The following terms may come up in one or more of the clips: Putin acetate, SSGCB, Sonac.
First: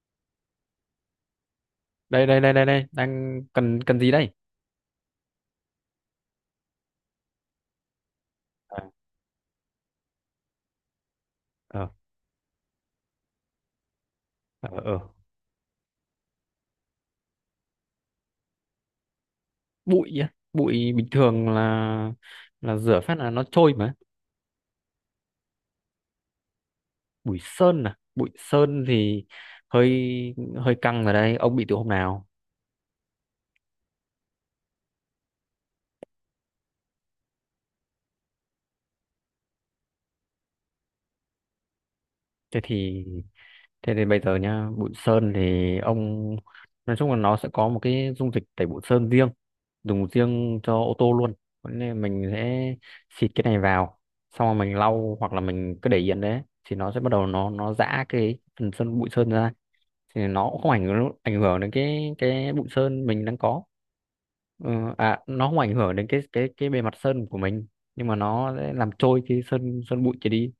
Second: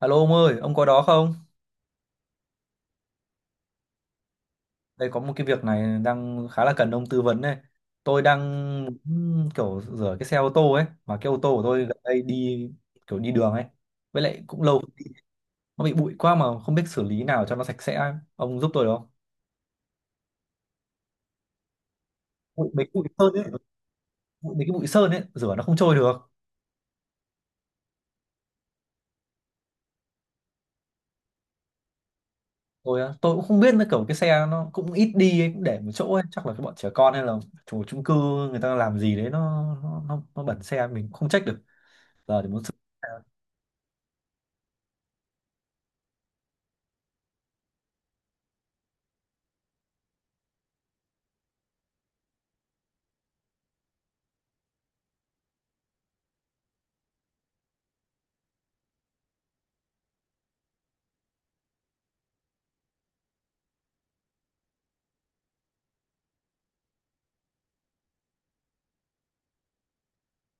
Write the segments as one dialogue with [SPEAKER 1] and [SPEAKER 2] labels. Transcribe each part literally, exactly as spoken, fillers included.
[SPEAKER 1] Alo ông ơi, ông có đó không?
[SPEAKER 2] Đây đây đây đây đây đang cần cần gì đây?
[SPEAKER 1] Đây có một cái việc này đang khá là cần ông tư vấn này. Tôi đang
[SPEAKER 2] à,
[SPEAKER 1] muốn kiểu rửa cái xe ô tô ấy, mà cái ô tô của tôi
[SPEAKER 2] ờ
[SPEAKER 1] gần đây đi kiểu đi đường ấy. Với lại cũng
[SPEAKER 2] ờ
[SPEAKER 1] lâu
[SPEAKER 2] ờ
[SPEAKER 1] nó bị bụi quá mà không biết xử lý nào cho nó sạch sẽ ấy. Ông giúp tôi được không?
[SPEAKER 2] Bụi á. Bụi bình thường là
[SPEAKER 1] Bụi,
[SPEAKER 2] là
[SPEAKER 1] mấy cái
[SPEAKER 2] rửa
[SPEAKER 1] bụi
[SPEAKER 2] phát là
[SPEAKER 1] sơn ấy,
[SPEAKER 2] nó trôi mà.
[SPEAKER 1] bụi, mấy cái bụi sơn ấy rửa nó không trôi được.
[SPEAKER 2] Bụi sơn à? Bụi sơn thì hơi hơi căng ở đây. Ông bị từ hôm nào?
[SPEAKER 1] Tôi á, tôi cũng không biết nữa kiểu cái xe nó cũng ít đi ấy, cũng để một chỗ ấy, chắc là cái bọn trẻ con hay là chủ chung cư người ta làm gì đấy nó nó nó, nó bẩn xe mình cũng không trách được. Giờ thì
[SPEAKER 2] thế
[SPEAKER 1] muốn xử
[SPEAKER 2] thì Thế thì bây giờ nhá, bụi sơn thì ông nói chung là nó sẽ có một cái dung dịch tẩy bụi sơn riêng, dùng riêng cho ô tô luôn. Thế nên mình sẽ xịt cái này vào, xong rồi mình lau hoặc là mình cứ để yên đấy thì nó sẽ bắt đầu nó nó giã cái phần sơn bụi sơn ra. Thì nó cũng không ảnh hưởng ảnh hưởng đến cái cái bụi sơn mình đang có. Ừ, à nó không ảnh hưởng đến cái cái cái bề mặt sơn của mình, nhưng mà nó sẽ làm trôi cái sơn sơn bụi kia đi.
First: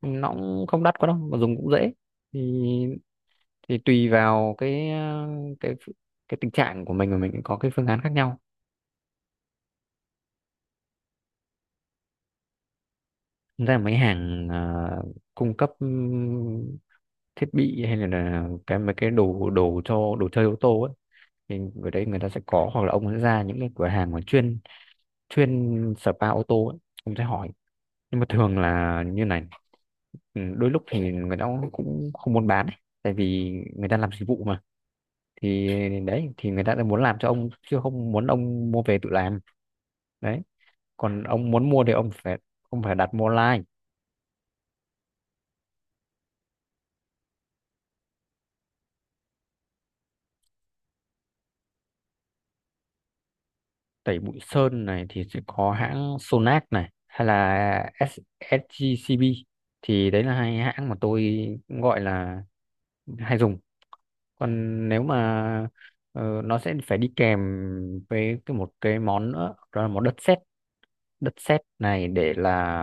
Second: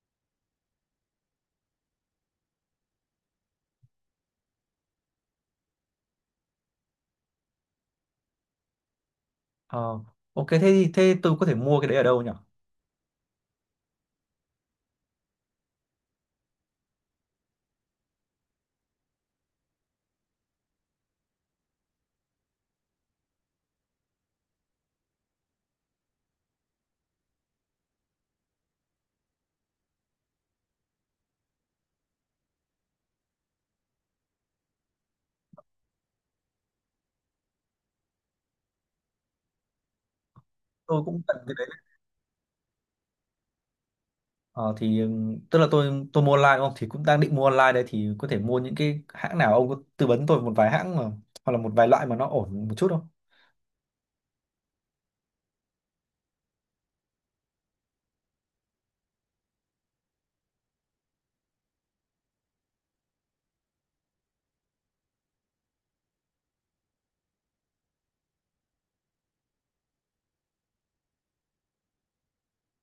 [SPEAKER 2] Nó cũng không đắt quá đâu mà dùng cũng dễ. Thì thì tùy vào cái ờ, cái cái tình trạng của mình mà mình có cái phương án khác nhau.
[SPEAKER 1] Ờ, ok thế thì thế tôi có thể mua cái đấy ở đâu nhỉ?
[SPEAKER 2] Thật ra mấy hàng ờ, cung cấp ừm, thiết bị hay là, là cái mấy cái đồ đồ cho đồ chơi ô tô ấy, thì ở đấy người ta sẽ có, hoặc là ông sẽ ra những cái cửa hàng mà chuyên chuyên spa ô tô ấy, ông sẽ hỏi. Nhưng mà thường là như này, ừ, đôi lúc thì người ta cũng cũng không muốn bán ấy. Tại vì người ta làm dịch vụ mà, thì đấy, thì người ta đã muốn làm cho ông chứ không muốn ông mua về tự làm đấy.
[SPEAKER 1] Tôi cũng
[SPEAKER 2] Còn
[SPEAKER 1] cần
[SPEAKER 2] ông
[SPEAKER 1] cái đấy.
[SPEAKER 2] muốn mua thì ông phải ông phải đặt mua online.
[SPEAKER 1] Ờ, thì ừm, tức là tôi tôi mua online đúng không? Thì cũng đang định mua online đây, thì có thể mua những cái hãng nào? Ông có tư vấn tôi một vài hãng mà hoặc là một vài loại mà nó ổn một chút không?
[SPEAKER 2] Tẩy bụi sơn này thì sẽ có hãng Sonac này hay là ét ét giê xê bê, thì đấy là hai hãng mà tôi gọi là hay dùng. Còn nếu mà ờ, nó sẽ phải đi kèm với cái một cái món nữa, đó là món đất sét. Đất sét này để là,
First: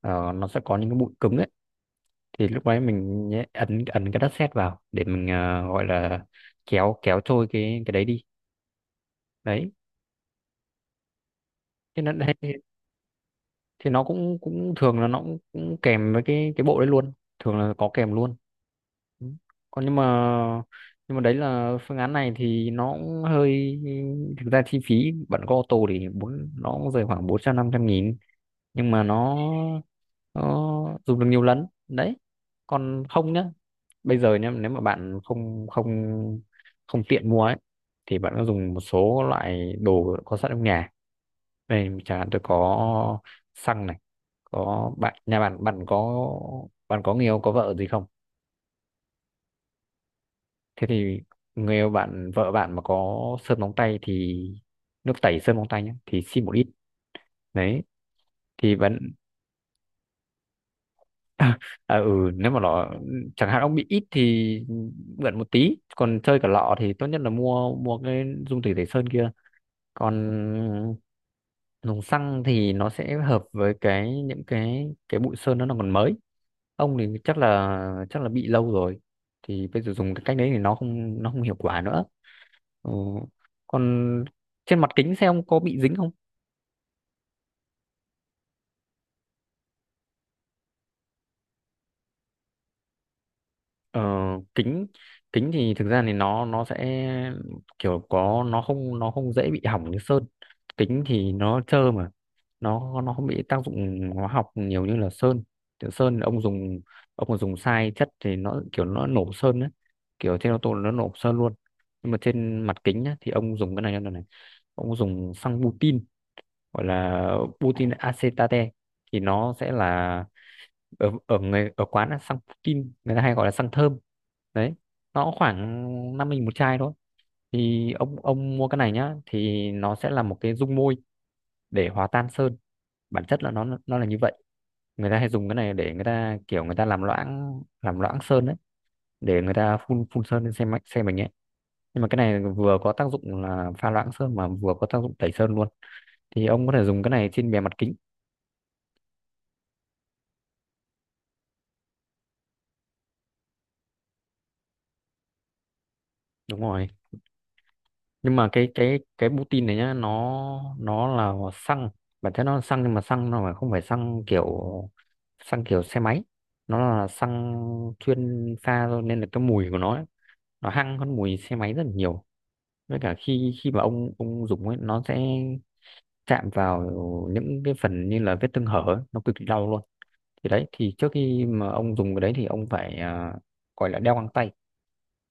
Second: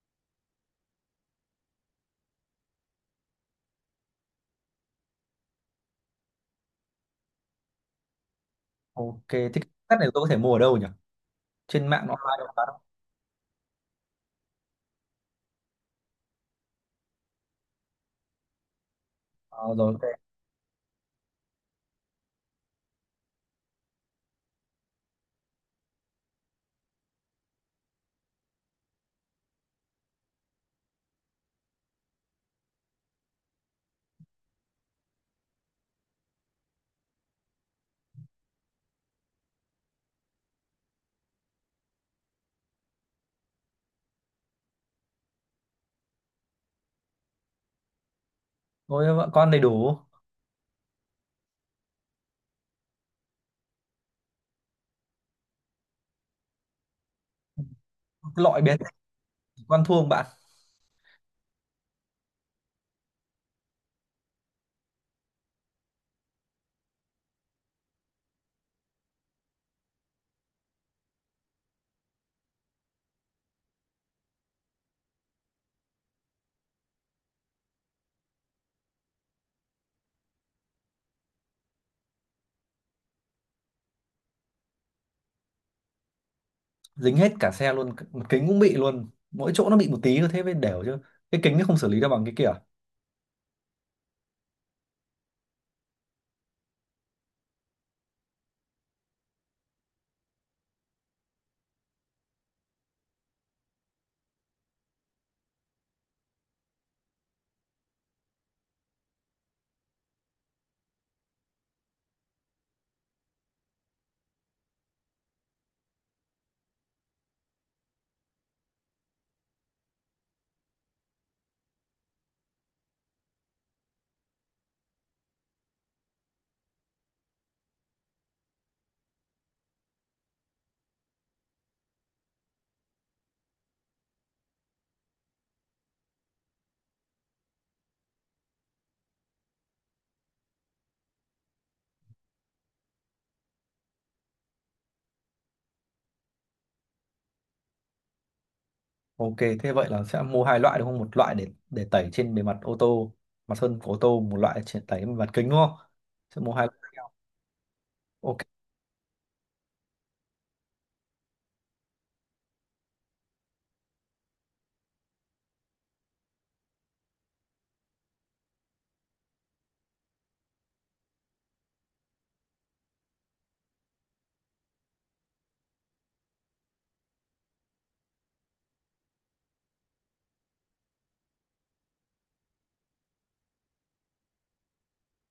[SPEAKER 2] ờ, nó sẽ có những cái bụi cứng ấy, thì lúc đấy mình nhé- ấn ấn cái đất sét vào để mình ờ, gọi là kéo kéo trôi cái cái đấy đi,
[SPEAKER 1] Ok, thế cái
[SPEAKER 2] đấy.
[SPEAKER 1] set này tôi có thể mua ở đâu nhỉ? Trên
[SPEAKER 2] Thế
[SPEAKER 1] mạng
[SPEAKER 2] nó
[SPEAKER 1] nó online đâu bán không?
[SPEAKER 2] Thì nó cũng cũng thường là nó cũng, cũng kèm với cái cái bộ đấy luôn. Thường là có kèm luôn. Ừ.
[SPEAKER 1] Ờ,
[SPEAKER 2] còn
[SPEAKER 1] rồi
[SPEAKER 2] nhưng mà
[SPEAKER 1] ok.
[SPEAKER 2] nhưng mà đấy là phương án này thì nó cũng hơi, thực ra chi phí bạn có ô tô thì bốn nó cũng rơi khoảng bốn trăm năm trăm nghìn. Nhưng mà nó nó dùng được nhiều lần đấy. Còn không nhá, bây giờ nhá, nếu mà bạn không không không tiện mua ấy, thì bạn có dùng một số loại đồ có sẵn trong nhà. Đây chẳng hạn tôi có xăng này. Có bạn, nhà bạn, bạn có bạn có người yêu, có vợ gì không?
[SPEAKER 1] Ôi vợ con đầy đủ.
[SPEAKER 2] Thế thì người yêu bạn, vợ bạn mà có sơn móng tay thì nước tẩy sơn móng tay nhé, thì xin một ít đấy.
[SPEAKER 1] Cái loại
[SPEAKER 2] Thì
[SPEAKER 1] bé
[SPEAKER 2] vẫn
[SPEAKER 1] tí con thua không bạn?
[SPEAKER 2] à, ừ, nếu mà nó, chẳng hạn ông bị ít thì mượn một tí, còn chơi cả lọ thì tốt nhất là mua mua cái dung tẩy tẩy sơn kia. Còn dùng xăng thì nó sẽ hợp với cái những cái cái bụi sơn đó nó còn mới. Ông thì chắc là chắc là bị lâu rồi, thì bây giờ dùng cái cách đấy thì nó không nó không hiệu quả nữa. Ừ. Còn trên mặt kính xe ông có bị dính không?
[SPEAKER 1] Dính hết cả xe luôn, một kính cũng bị luôn. Mỗi chỗ nó bị một tí thôi thế mới đều chứ. Cái kính nó không xử lý được bằng cái kia.
[SPEAKER 2] Ờ, kính kính thì thực ra thì nó nó sẽ kiểu có, nó không nó không dễ bị hỏng như sơn. Kính thì nó trơ mà, nó nó không bị tác dụng hóa học nhiều như là sơn. Kiểu sơn ông dùng, ông mà dùng sai chất thì nó kiểu nó nổ sơn đấy, kiểu trên ô tô nó nổ sơn luôn. Nhưng mà trên mặt kính á, thì ông dùng cái này như này này: ông dùng xăng butin, gọi là Putin acetate, thì nó sẽ là ở ở người ở quán là xăng Putin, người ta hay gọi là xăng thơm đấy. Nó cũng khoảng năm nghìn một chai thôi. Thì ông ông mua cái này nhá thì nó sẽ là một cái dung môi để hòa tan sơn. Bản chất là nó nó là như vậy. Người ta hay dùng cái này để người ta, kiểu người ta làm loãng làm loãng sơn đấy, để người ta phun phun sơn lên xe máy, xe mình ấy. Nhưng mà cái này vừa có tác dụng là pha loãng sơn mà vừa có tác dụng tẩy sơn luôn. Thì ông có thể dùng cái này trên bề mặt kính.
[SPEAKER 1] Ok, thế vậy là sẽ mua hai loại đúng không? Một loại để để tẩy trên bề mặt ô tô, mặt sơn của ô tô, một loại để tẩy bề mặt kính đúng không? Sẽ mua
[SPEAKER 2] Đúng
[SPEAKER 1] hai loại khác
[SPEAKER 2] rồi.
[SPEAKER 1] nhau.
[SPEAKER 2] Nhưng
[SPEAKER 1] Ok,
[SPEAKER 2] mà cái cái cái Putin này nhá, nó nó là xăng. Bản chất nó là xăng nhưng mà xăng nó phải không phải xăng kiểu, xăng kiểu xe máy. Nó là xăng chuyên pha thôi nên là cái mùi của nó ấy, nó hăng hơn mùi xe máy rất là nhiều. Với cả khi, khi mà ông ông dùng ấy, nó sẽ chạm vào những cái phần như là vết thương hở ấy, nó cực kỳ đau luôn. Thì đấy, thì trước khi mà ông dùng cái đấy thì ông phải, à, gọi là đeo găng tay,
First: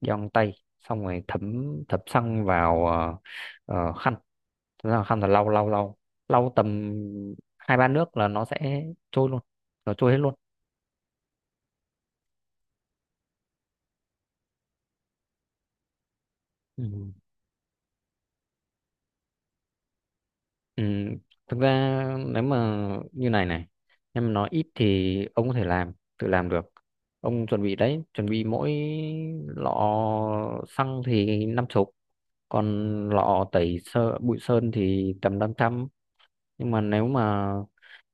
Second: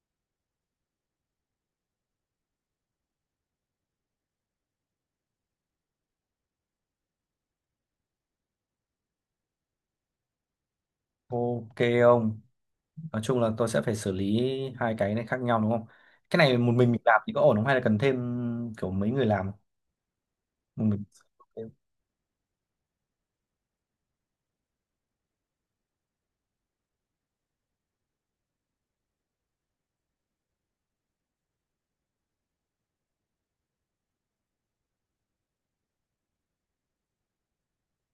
[SPEAKER 2] giòn tay, xong rồi thấm thấm xăng vào ờ, ờ, khăn. Thế là khăn là lau lau lau lau tầm hai ba nước là nó sẽ trôi luôn. Nó trôi hết luôn.
[SPEAKER 1] ok, ông. Nói chung là tôi sẽ phải xử lý hai cái này khác nhau đúng không? Cái này một
[SPEAKER 2] Ừ.
[SPEAKER 1] mình mình làm thì có ổn không? Hay là cần thêm kiểu mấy người làm?
[SPEAKER 2] Ừ,
[SPEAKER 1] Một mình.
[SPEAKER 2] thực ra nếu mà như này này, em nói ít thì ông có thể làm tự làm được. Ông chuẩn bị đấy, chuẩn bị mỗi lọ xăng thì năm chục, còn lọ tẩy sơ bụi sơn thì tầm năm trăm. Nhưng mà nếu mà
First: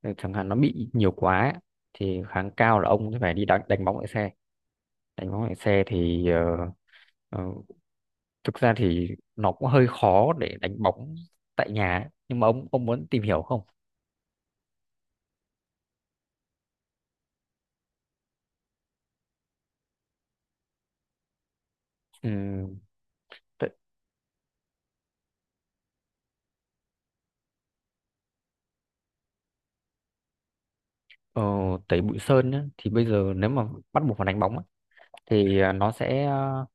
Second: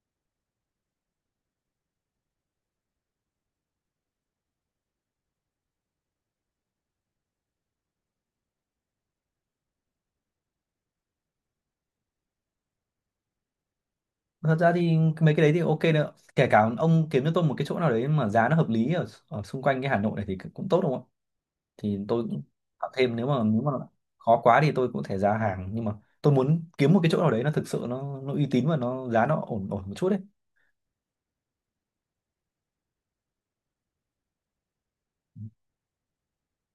[SPEAKER 2] ờ, chẳng hạn nó bị nhiều quá ấy, thì kháng cao là ông sẽ phải đi đánh, đánh bóng lại xe. Đánh bóng lại xe thì ờ, ờ, thực ra thì nó cũng hơi khó để đánh bóng tại nhà ấy. Nhưng mà ông ông muốn tìm hiểu không?
[SPEAKER 1] Thật ra thì mấy cái đấy thì ok nữa. Kể cả ông kiếm cho tôi một cái chỗ nào đấy mà giá nó hợp lý ở, ở xung quanh cái Hà Nội này thì cũng tốt đúng không, thì tôi cũng
[SPEAKER 2] Ừ,
[SPEAKER 1] tạo thêm, nếu mà nếu
[SPEAKER 2] tại,
[SPEAKER 1] mà khó quá thì tôi cũng có thể ra hàng, nhưng mà tôi muốn kiếm một cái chỗ nào đấy nó thực sự nó nó uy tín và nó giá nó ổn ổn một chút đấy.
[SPEAKER 2] ờ, tẩy bụi sơn nhá, thì bây giờ nếu mà bắt buộc phải đánh bóng ấy, thì ờ, nó sẽ, ờ,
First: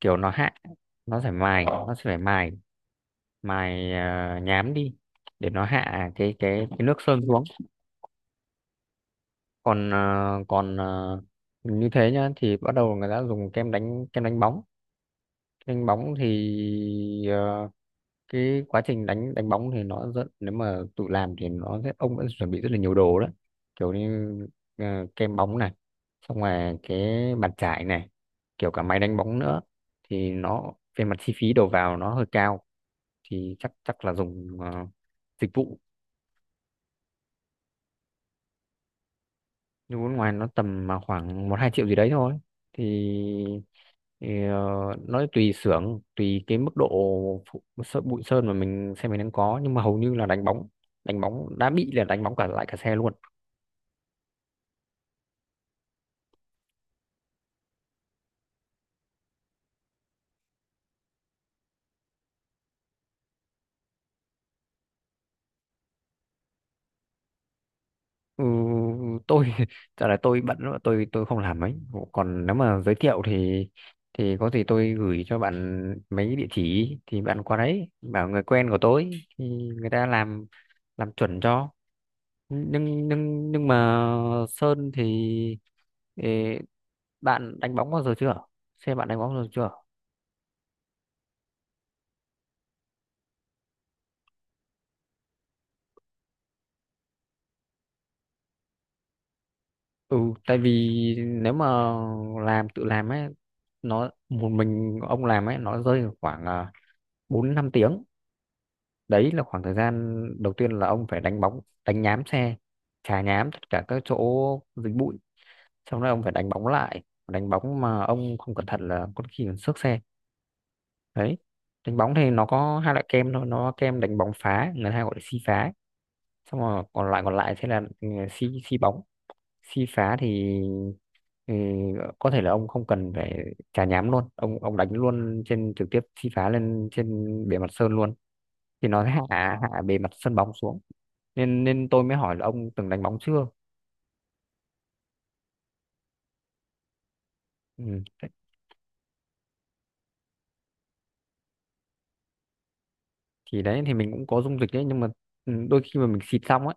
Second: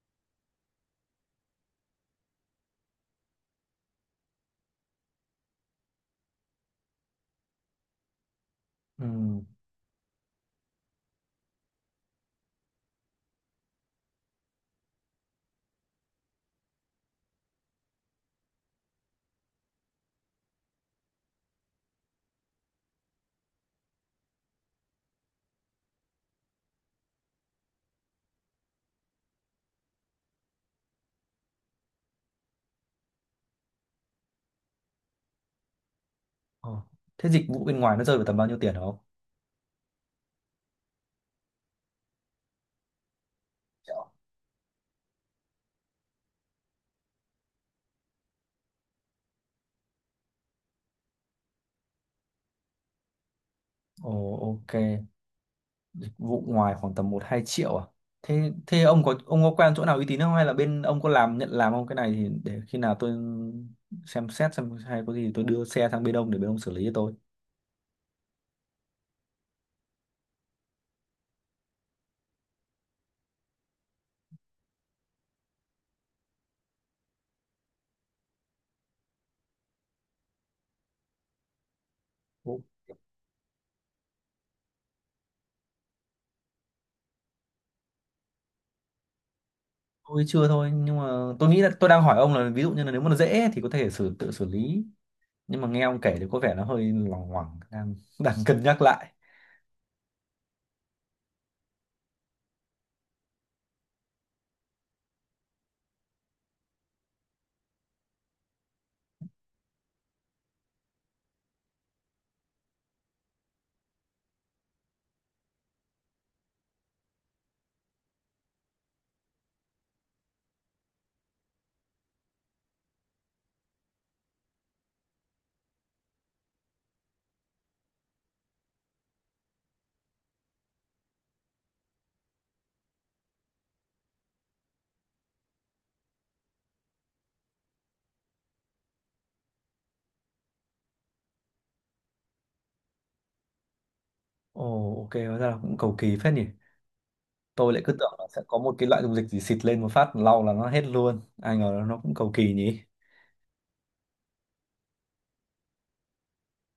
[SPEAKER 2] kiểu nó hạ, nó sẽ mài nó sẽ phải mài mài ờ, nhám đi, để nó hạ cái cái cái nước sơn xuống.
[SPEAKER 1] Ừ.
[SPEAKER 2] còn à, còn à, Như thế nhá, thì bắt đầu người ta dùng kem đánh kem đánh bóng. Đánh bóng thì ờ, cái quá trình đánh đánh bóng thì nó rất, nếu mà tự làm thì nó sẽ, ông đã chuẩn bị rất là nhiều đồ đó, kiểu như ờ, kem bóng này, xong rồi cái bàn chải này, kiểu cả máy đánh bóng nữa. Thì nó về mặt chi phí đầu vào nó hơi cao, thì chắc chắc là dùng ờ, dịch vụ.
[SPEAKER 1] Ờ. Thế dịch vụ bên ngoài nó rơi vào tầm bao nhiêu tiền hả ông?
[SPEAKER 2] Du nước ngoài nó tầm mà khoảng một hai triệu gì đấy thôi. Thì,
[SPEAKER 1] Triệu.
[SPEAKER 2] thì ờ, Nó tùy xưởng, tùy cái mức độ phụ- sợ- bụi sơn mà mình xe mình đang có. Nhưng mà hầu như là đánh bóng đánh bóng đã bị là đánh bóng cả lại cả xe luôn.
[SPEAKER 1] Ồ, ok, dịch vụ ngoài khoảng tầm một hai triệu à? Thế thế ông có ông có quen chỗ nào uy tín không, hay là bên ông có làm, nhận làm không cái này, thì để khi nào tôi xem xét xem, hay có gì tôi đưa xe sang bên ông để bên ông xử lý cho tôi.
[SPEAKER 2] Ừ, tôi trả lời tôi bận lắm, tôi tôi không làm ấy. Còn nếu mà giới thiệu thì, thì có gì tôi gửi cho bạn mấy địa chỉ, thì bạn qua đấy bảo người quen của tôi, thì người ta làm làm chuẩn cho. Nhưng nhưng nhưng mà sơn thì, ê, bạn đánh bóng bao giờ chưa? Xem bạn đánh bóng bao giờ chưa.
[SPEAKER 1] Tôi chưa thôi, nhưng mà tôi nghĩ là tôi đang hỏi ông là ví dụ như là nếu mà nó dễ thì có thể xử tự xử lý, nhưng mà nghe ông kể thì có vẻ nó hơi loằng ngoằng, đang đang cân nhắc lại.
[SPEAKER 2] Ừ, tại vì nếu mà làm tự làm ấy, nó một mình ông làm ấy, nó rơi vào khoảng à, bốn năm tiếng. Đấy là khoảng thời gian đầu tiên là ông phải đánh bóng, đánh nhám xe, chà nhám tất cả các chỗ dính bụi, xong rồi ông phải đánh bóng lại. Đánh bóng mà ông không cẩn thận là có khi còn xước xe đấy. Đánh bóng thì nó có hai loại kem thôi. Nó có kem đánh bóng phá, người ta hay gọi là si phá, xong rồi còn lại còn lại sẽ là ừ, si si bóng. Si phá thì ừ, có thể là ông không cần phải chà nhám luôn, ông ông đánh luôn trên, trực tiếp si phá lên trên bề mặt sơn luôn. Thì nó sẽ hạ hạ bề mặt sân bóng xuống. Nên nên tôi mới hỏi là ông từng đánh bóng chưa.
[SPEAKER 1] Ồ, ok, hóa ra là cũng cầu kỳ phết nhỉ. Tôi lại
[SPEAKER 2] Ừ.
[SPEAKER 1] cứ tưởng là
[SPEAKER 2] Đấy,
[SPEAKER 1] sẽ có một cái loại dung dịch gì xịt lên một phát lau là nó hết luôn, ai ngờ là nó cũng cầu kỳ nhỉ.
[SPEAKER 2] thì đấy thì mình cũng có dung dịch đấy nhưng mà ừ, đôi khi mà mình xịt xong ấy,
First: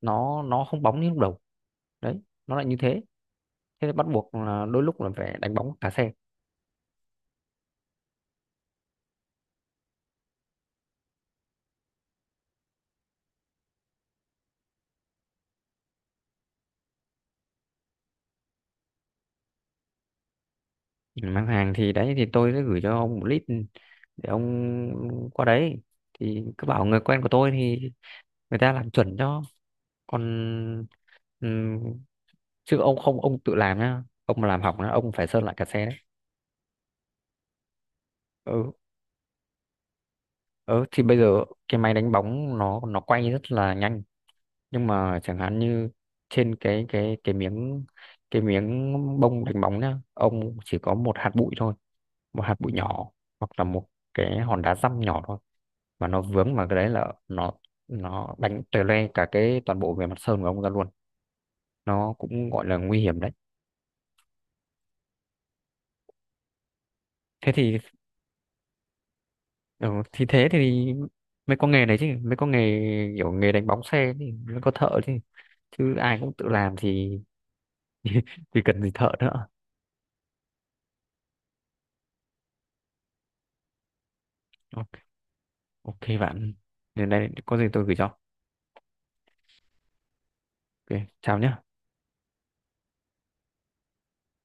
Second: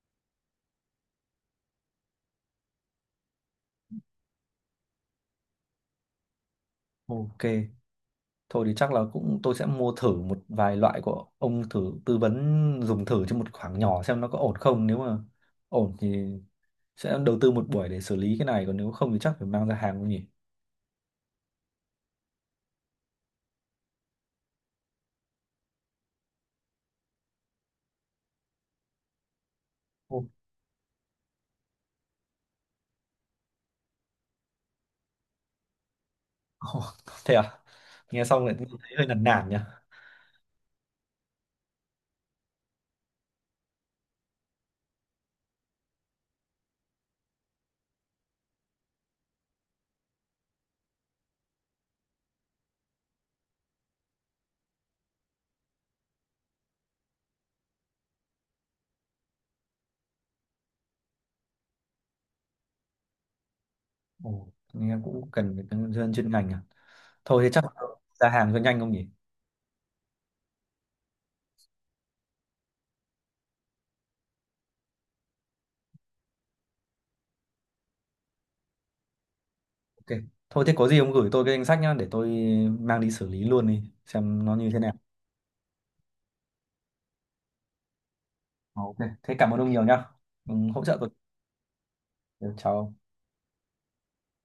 [SPEAKER 2] nó nó không bóng như lúc đầu đấy, nó lại như thế. Thế bắt buộc là đôi lúc là phải đánh bóng cả xe.
[SPEAKER 1] Ok, thôi thì chắc là cũng tôi sẽ mua thử một vài loại của ông thử tư vấn, dùng thử cho một khoảng nhỏ xem nó có ổn không, nếu mà ổn thì sẽ đầu tư một buổi để xử lý cái này, còn nếu không thì chắc phải mang ra hàng không nhỉ.
[SPEAKER 2] Ừ, mang hàng thì đấy thì tôi sẽ gửi cho ông một lít để ông qua đấy thì cứ bảo người quen của tôi, thì người ta làm chuẩn cho. Còn ừm, chứ ông không ông tự làm nhá, ông mà làm hỏng nhá, ông phải sơn lại cả xe đấy.
[SPEAKER 1] Ồ, thế à, nghe xong lại thấy
[SPEAKER 2] ừ
[SPEAKER 1] hơi nản nản nhỉ.
[SPEAKER 2] ừ thì bây giờ cái máy đánh bóng nó nó quay rất là nhanh. Nhưng mà chẳng hạn như trên cái cái cái miếng cái miếng bông đánh bóng nhá, ông chỉ có một hạt bụi thôi, một hạt bụi nhỏ, hoặc là một cái hòn đá dăm nhỏ thôi, mà nó vướng vào cái đấy là nó nó đánh tè loe cả cái toàn bộ bề mặt sơn của ông ra luôn. Nó cũng gọi là nguy hiểm đấy.
[SPEAKER 1] Ồ, nghe cũng cần phải nhân viên chuyên ngành à. Thôi thế
[SPEAKER 2] Thế
[SPEAKER 1] chắc
[SPEAKER 2] thì
[SPEAKER 1] ra hàng cho nhanh không nhỉ.
[SPEAKER 2] Ừ, thì thế thì mới có nghề đấy chứ, mới có nghề, kiểu nghề đánh bóng xe thì mới có thợ chứ. Chứ ai cũng tự làm thì thì cần gì thợ nữa.
[SPEAKER 1] Ok, thôi thế có gì ông gửi tôi cái danh sách nhá, để tôi mang đi xử lý luôn đi xem nó như thế nào.
[SPEAKER 2] Ok bạn, đến đây có gì tôi gửi cho.
[SPEAKER 1] Ờ, ok, thế cảm ơn ông nhiều nhá. Ừ, hỗ trợ
[SPEAKER 2] Ok,
[SPEAKER 1] tôi.
[SPEAKER 2] chào nhé.
[SPEAKER 1] Ừ, chào ông.